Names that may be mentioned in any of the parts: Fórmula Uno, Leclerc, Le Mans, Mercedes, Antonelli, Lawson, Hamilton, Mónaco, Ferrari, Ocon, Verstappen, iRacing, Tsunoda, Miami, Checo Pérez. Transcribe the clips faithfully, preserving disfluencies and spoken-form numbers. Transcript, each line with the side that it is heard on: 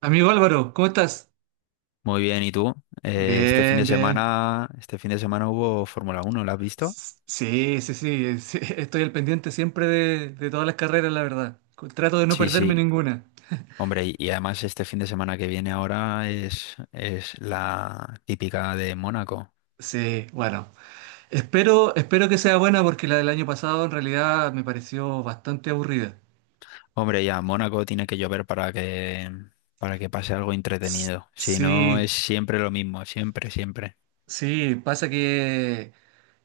right: Amigo Álvaro, ¿cómo estás?
left: Muy bien, ¿y tú? Eh, este fin
right: Bien,
left: de
right: bien.
left: semana, este fin de semana hubo Fórmula Uno. ¿La has visto?
right: S- Sí, sí, sí, sí, estoy al pendiente siempre de, de todas las carreras, la verdad. Trato de no
left: Sí,
right: perderme
left: sí.
right: ninguna.
left: Hombre, y, y además este fin de semana que viene ahora es, es la típica de Mónaco.
right: Sí, bueno. Espero, espero que sea buena porque la del año pasado en realidad me pareció bastante aburrida.
left: Hombre, ya, Mónaco tiene que llover para que, para que pase algo
right: S-
left: entretenido. Si no,
right: Sí,
left: es siempre lo mismo, siempre, siempre.
right: Sí, pasa que,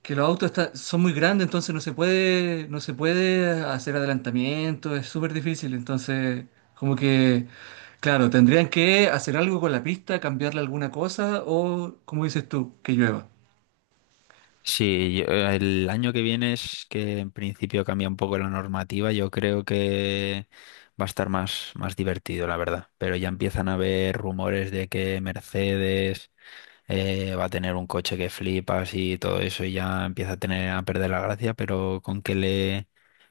right: que los autos está- son muy grandes, entonces no se puede, no se puede hacer adelantamiento, es súper difícil. Entonces, como que, claro, tendrían que hacer algo con la pista, cambiarle alguna cosa o, como dices tú, que llueva.
left: Sí, yo- eh, el año que viene es que en principio cambia un poco la normativa. Yo creo que va a estar más, más divertido, la verdad. Pero ya empiezan a haber rumores de que Mercedes eh, va a tener un coche que flipas y todo eso y ya empieza a tener a perder la gracia, pero con que le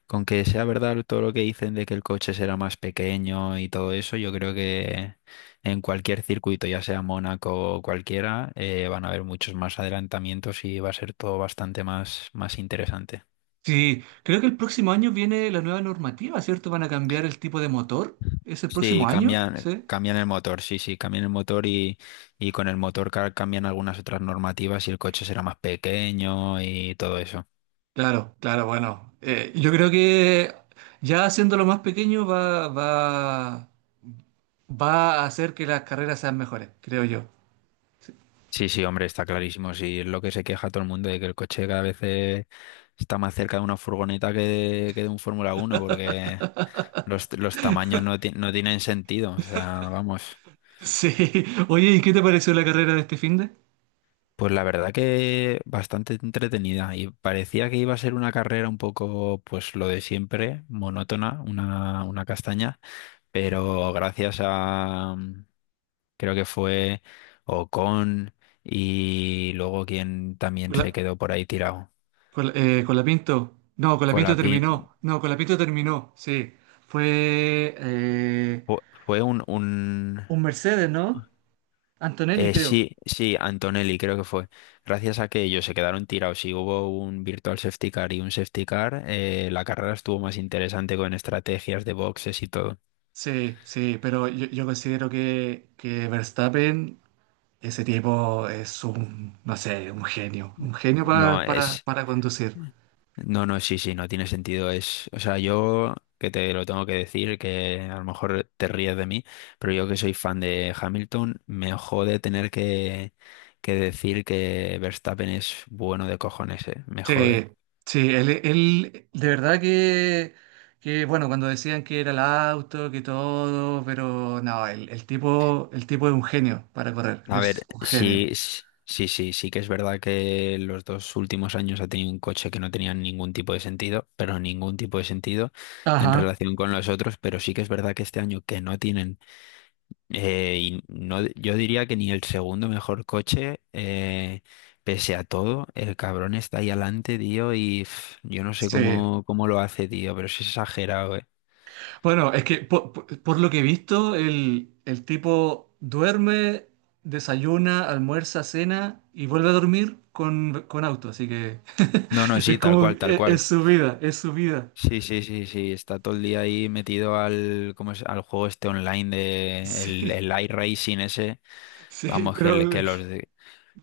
left: con que sea verdad todo lo que dicen de que el coche será más pequeño y todo eso, yo creo que en cualquier circuito, ya sea Mónaco o cualquiera, eh, van a haber muchos más adelantamientos y va a ser todo bastante más, más interesante.
right: Sí, creo que el próximo año viene la nueva normativa, ¿cierto? Van a cambiar el tipo de motor. ¿Es el
left: Sí,
right: próximo año?
left: cambian,
right: Sí.
left: cambian el motor, sí, sí, cambian el motor y, y con el motor ca- cambian algunas otras normativas y el coche será más pequeño y todo eso.
right: Claro, claro, bueno. Eh, yo creo que ya haciéndolo más pequeño va, va. va a hacer que las carreras sean mejores, creo yo.
left: Sí, sí, hombre, está clarísimo. Sí, es lo que se queja todo el mundo de que el coche cada vez eh, está más cerca de una furgoneta que de, que de un Fórmula uno, porque los, los tamaños no, ti- no tienen sentido. O sea, vamos.
right: Sí. Oye, ¿y qué te pareció la carrera de este finde?
left: Pues la verdad que bastante entretenida y parecía que iba a ser una carrera un poco, pues lo de siempre, monótona, una, una castaña, pero gracias a, mm, creo que fue Ocon y luego quien también
right: Con
left: se
right: la,
left: quedó por ahí tirado.
right: con la- eh, con la Pinto. No, con la Pinto terminó. No, con la Pinto terminó. Sí. Fue eh,
left: Fue, fue un, un
right: un Mercedes, ¿no? Antonelli,
left: eh,
right: creo.
left: sí, sí, Antonelli creo que fue. Gracias a que ellos se quedaron tirados y hubo un virtual safety car y un safety car, eh, la carrera estuvo más interesante con estrategias de boxes y todo.
right: Sí, sí, pero yo, yo considero que, que Verstappen, ese tipo es un, no sé, un genio. Un genio
left: No
right: pa- para,
left: es,
right: para conducir.
left: no, no, sí, sí, no tiene sentido. Es, o sea, yo que te lo tengo que decir, que a lo mejor te ríes de mí, pero yo que soy fan de Hamilton, me jode tener que, que decir que Verstappen es bueno de cojones, eh, me jode.
right: Sí, sí, él, él- de verdad que, que, bueno, cuando decían que era el auto, que todo, pero no, el, el tipo, el tipo es un genio para correr,
left: A
right: es
left: ver,
right: un genio.
left: sí, s- sí, sí, sí que es verdad que los dos últimos años ha tenido un coche que no tenía ningún tipo de sentido, pero ningún tipo de sentido en
right: Ajá,
left: relación con los otros, pero sí que es verdad que este año que no tienen, eh, y no, yo diría que ni el segundo mejor coche, eh, pese a todo, el cabrón está ahí adelante, tío, y pf, yo no sé
right: sí.
left: cómo, cómo lo hace, tío, pero es exagerado, eh.
right: Bueno, es que po- po- por, lo que he visto, el, el tipo duerme, desayuna, almuerza, cena y vuelve a dormir con, con auto, así que
left: No, no,
right: es
left: sí, tal
right: como,
left: cual, tal
right: es es
left: cual.
right: su vida, es su vida.
left: Sí, sí, sí, sí, está todo el día ahí metido al, ¿cómo es? Al juego este online de el,
right: Sí,
left: el iRacing ese.
right: sí,
left: Vamos, que, le-
right: pero,
left: que los de-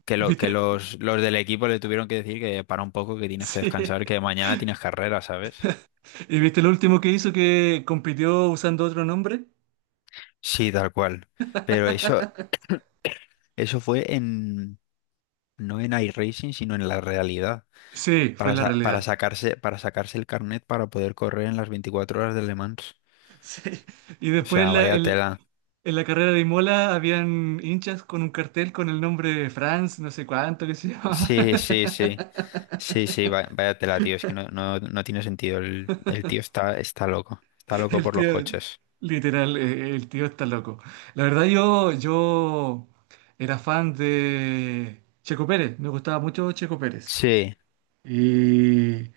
left: que lo, que
right: ¿viste?
left: los, los del equipo le tuvieron que decir que para un poco, que tienes que
right: Sí.
left: descansar, que mañana tienes carrera, ¿sabes?
right: ¿Y viste lo último que hizo que compitió usando otro nombre?
left: Sí, tal cual. Pero eso, eso fue en, no en iRacing, sino en la realidad.
right: Sí, fue
left: Para,
right: la
left: sa- para
right: realidad.
left: sacarse, para sacarse el carnet para poder correr en las veinticuatro horas de Le Mans.
right: Sí. Y
left: O
right: después en
left: sea,
right: la,
left: vaya
right: el-
left: tela.
right: en la carrera de Imola habían hinchas con un cartel con el nombre Franz, no sé cuánto, que se llamaba.
left: Sí, sí, sí. Sí, sí, va- vaya tela, tío. Es que no, no, no tiene sentido. El, el tío está, está loco. Está loco
right: El
left: por los
right: tío,
left: coches.
right: literal, eh, el tío está loco. La verdad yo, yo era fan de Checo Pérez, me gustaba mucho Checo Pérez.
left: Sí,
right: Y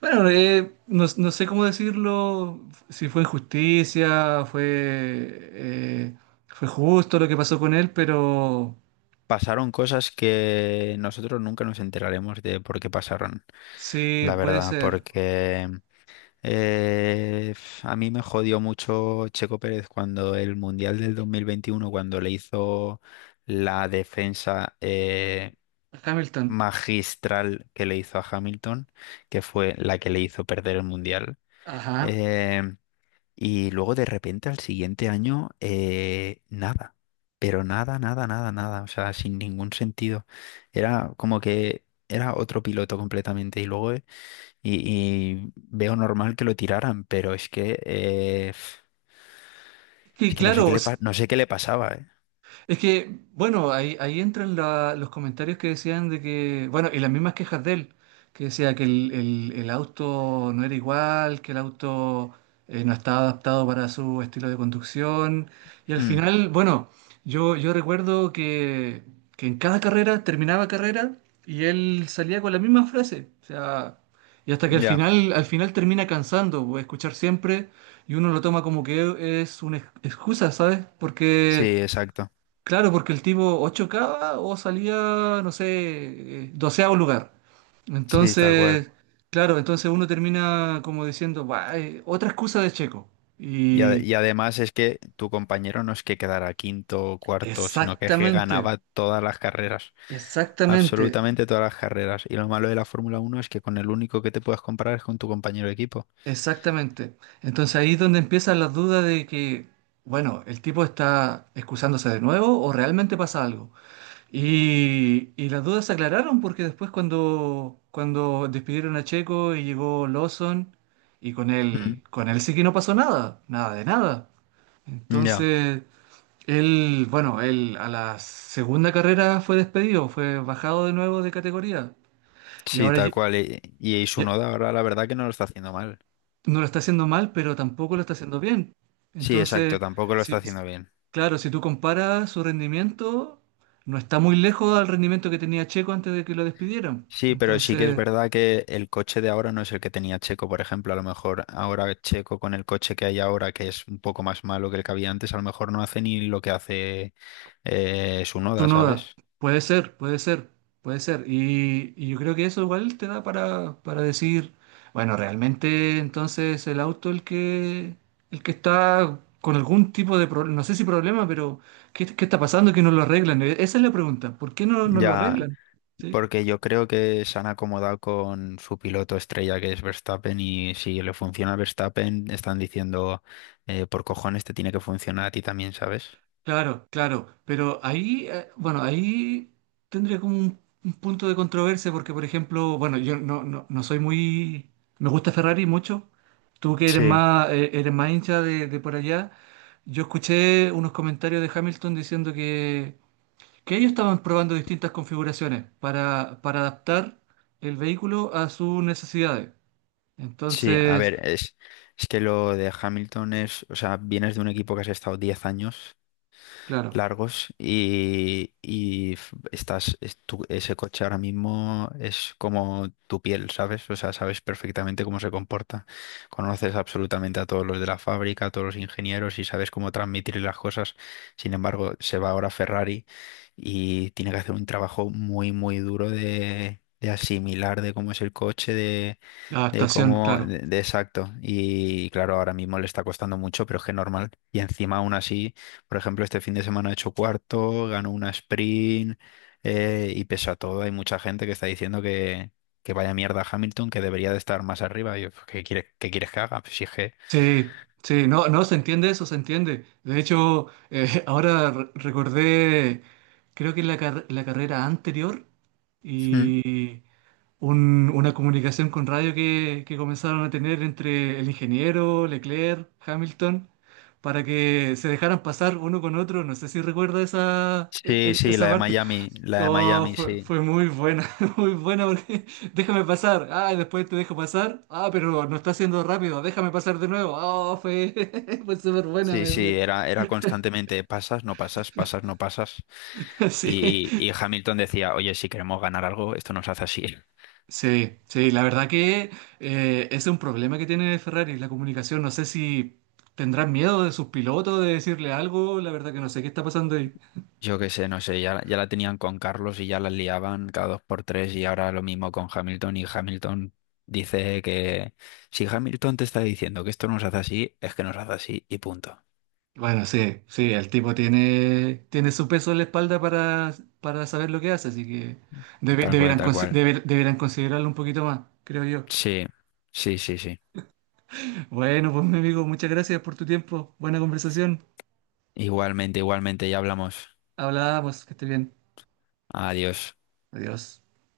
right: bueno, eh, no, no sé cómo decirlo, si fue injusticia, fue, eh, fue justo lo que pasó con él, pero
left: pasaron cosas que nosotros nunca nos enteraremos de por qué pasaron,
right: sí,
left: la
right: puede
left: verdad,
right: ser.
left: porque eh, f- a mí me jodió mucho Checo Pérez cuando el Mundial del dos mil veintiuno cuando le hizo la defensa eh,
right: Hamilton.
left: magistral que le hizo a Hamilton, que fue la que le hizo perder el Mundial.
right: Ajá.
left: eh, Y luego de repente al siguiente año, eh, nada, pero nada, nada, nada, nada, o sea, sin ningún sentido. Era como que era otro piloto completamente y luego eh, y, y veo normal que lo tiraran, pero es que eh,
right: Que
left: es que no
right: claro,
left: sé qué le
right: s-
left: pa- no sé qué le pasaba, ¿eh?
right: Es que, bueno, ahí, ahí entran la- los comentarios que decían de que, bueno, y las mismas quejas de él, que decía que el, el- el auto no era igual, que el auto eh, no estaba adaptado para su estilo de conducción. Y al
left: Mm,
right: final, bueno, yo, yo recuerdo que, que en cada carrera, terminaba carrera, y él salía con la misma frase. O sea, y hasta que al
left: ya,
right: final, al final termina cansando, pues, escuchar siempre, y uno lo toma como que es una ex- excusa, ¿sabes?
left: sí,
right: Porque...
left: exacto,
right: Claro, porque el tipo o chocaba o salía, no sé, eh, doceavo lugar.
left: sí, tal cual.
right: Entonces, claro, entonces uno termina como diciendo, "Buah, eh, otra excusa de Checo".
left: Y, ade-
right: Y
left: y además es que tu compañero no es que quedara quinto o cuarto, sino que, es que
right: exactamente,
left: ganaba todas las carreras.
right: exactamente,
left: Absolutamente todas las carreras. Y lo malo de la Fórmula Uno es que con el único que te puedes comparar es con tu compañero de equipo.
right: exactamente. Entonces ahí es donde empiezan las dudas de que, bueno, el tipo está excusándose de nuevo o realmente pasa algo. Y, y las dudas se aclararon porque después cuando, cuando despidieron a Checo y llegó Lawson, y con
left: Mm.
right: él, con él sí que no pasó nada, nada de nada.
left: Ya,
right: Entonces, él, bueno, él a la segunda carrera fue despedido, fue bajado de nuevo de categoría. Y
left: sí,
right: ahora,
left: tal
right: lle-
left: cual. Y, y
right: y,
left: Tsunoda ahora la verdad que no lo está haciendo mal.
right: no lo está haciendo mal, pero tampoco lo está haciendo bien.
left: Sí,
right: Entonces,
left: exacto, tampoco lo está
right: si- s-
left: haciendo bien.
right: claro, si tú comparas su rendimiento, no está muy lejos al rendimiento que tenía Checo antes de que lo despidieran.
left: Sí, pero sí que es
right: Entonces,
left: verdad que el coche de ahora no es el que tenía Checo, por ejemplo. A lo mejor ahora Checo con el coche que hay ahora, que es un poco más malo que el que había antes, a lo mejor no hace ni lo que hace eh, Tsunoda,
right: Tsunoda,
left: ¿sabes?
right: puede ser, puede ser, puede ser. Y, y yo creo que eso igual te da para, para decir, bueno, realmente entonces el auto el que, el que está con algún tipo de problema, no sé si problema, pero ¿qué, qué está pasando que no lo arreglan? E, esa es la pregunta, ¿por qué no, no lo
left: Ya.
right: arreglan? ¿Sí?
left: Porque yo creo que se han acomodado con su piloto estrella que es Verstappen y si le funciona a Verstappen están diciendo eh, por cojones te tiene que funcionar a ti también, ¿sabes?
right: Claro, claro, pero ahí, eh, bueno, ahí tendría como un, un punto de controversia porque, por ejemplo, bueno, yo no, no, no soy muy, me gusta Ferrari mucho, tú que eres
left: Sí,
right: más, eh, eres más hincha de, de por allá, yo escuché unos comentarios de Hamilton diciendo que, que ellos estaban probando distintas configuraciones para, para adaptar el vehículo a sus necesidades.
left: sí, a
right: Entonces,
left: ver, es, es que lo de Hamilton es, o sea, vienes de un equipo que has estado diez años
right: claro,
left: largos y, y f- estás, es tu- ese coche ahora mismo es como tu piel, ¿sabes? O sea, sabes perfectamente cómo se comporta. Conoces absolutamente a todos los de la fábrica, a todos los ingenieros y sabes cómo transmitir las cosas. Sin embargo, se va ahora Ferrari y tiene que hacer un trabajo muy, muy duro de, de asimilar de cómo es el coche,
right: la
left: de
right: adaptación,
left: cómo,
right: claro.
left: de, de exacto. Y claro, ahora mismo le está costando mucho, pero es que normal. Y encima, aún así, por ejemplo, este fin de semana ha hecho cuarto, ganó una sprint, eh, y pese a todo, hay mucha gente que está diciendo que, que vaya mierda Hamilton, que debería de estar más arriba. Y yo, pues, ¿qué quieres, qué quieres que haga? Pues si es que.
right: Sí, sí, no, no, se entiende eso, se entiende. De hecho, eh, ahora re- recordé, creo que en la, car- la carrera anterior
left: Mm.
right: y un- una comunicación con radio que, que comenzaron a tener entre el ingeniero, Leclerc, Hamilton, para que se dejaran pasar uno con otro. No sé si recuerda esa, e-
left: Sí,
right: e-
left: sí, la
right: esa
left: de
right: parte.
left: Miami, la de
right: Oh,
left: Miami,
right: fue,
left: sí.
right: fue muy buena, muy buena porque déjame pasar. Ah, y después te dejo pasar. Ah, pero no está haciendo rápido. Déjame pasar de nuevo. Oh, fue, fue súper buena.
left: Sí,
right: me-
left: sí,
right: me-
left: era, era constantemente pasas, no pasas, pasas, no pasas.
right: Sí,
left: Y, y Hamilton decía, oye, si queremos ganar algo, esto nos hace así.
right: sí, sí. La verdad que eh, es un problema que tiene Ferrari, la comunicación. No sé si tendrán miedo de sus pilotos de decirle algo. La verdad que no sé qué está pasando ahí.
left: Yo qué sé, no sé, ya, ya la tenían con Carlos y ya la liaban cada dos por tres y ahora lo mismo con Hamilton y Hamilton dice que si Hamilton te está diciendo que esto nos hace así, es que nos hace así y punto.
right: Bueno, sí, sí, el tipo tiene, tiene su peso en la espalda para, para saber lo que hace, así que debe-
left: Tal cual,
right: debieran,
left: tal
right: consi-
left: cual.
right: deber- deberán considerarlo un poquito más, creo yo.
left: Sí, sí, sí, sí.
right: Bueno, pues mi amigo, muchas gracias por tu tiempo. Buena conversación.
left: Igualmente, igualmente, ya hablamos.
right: Hablamos, que esté bien.
left: Adiós.
right: Adiós.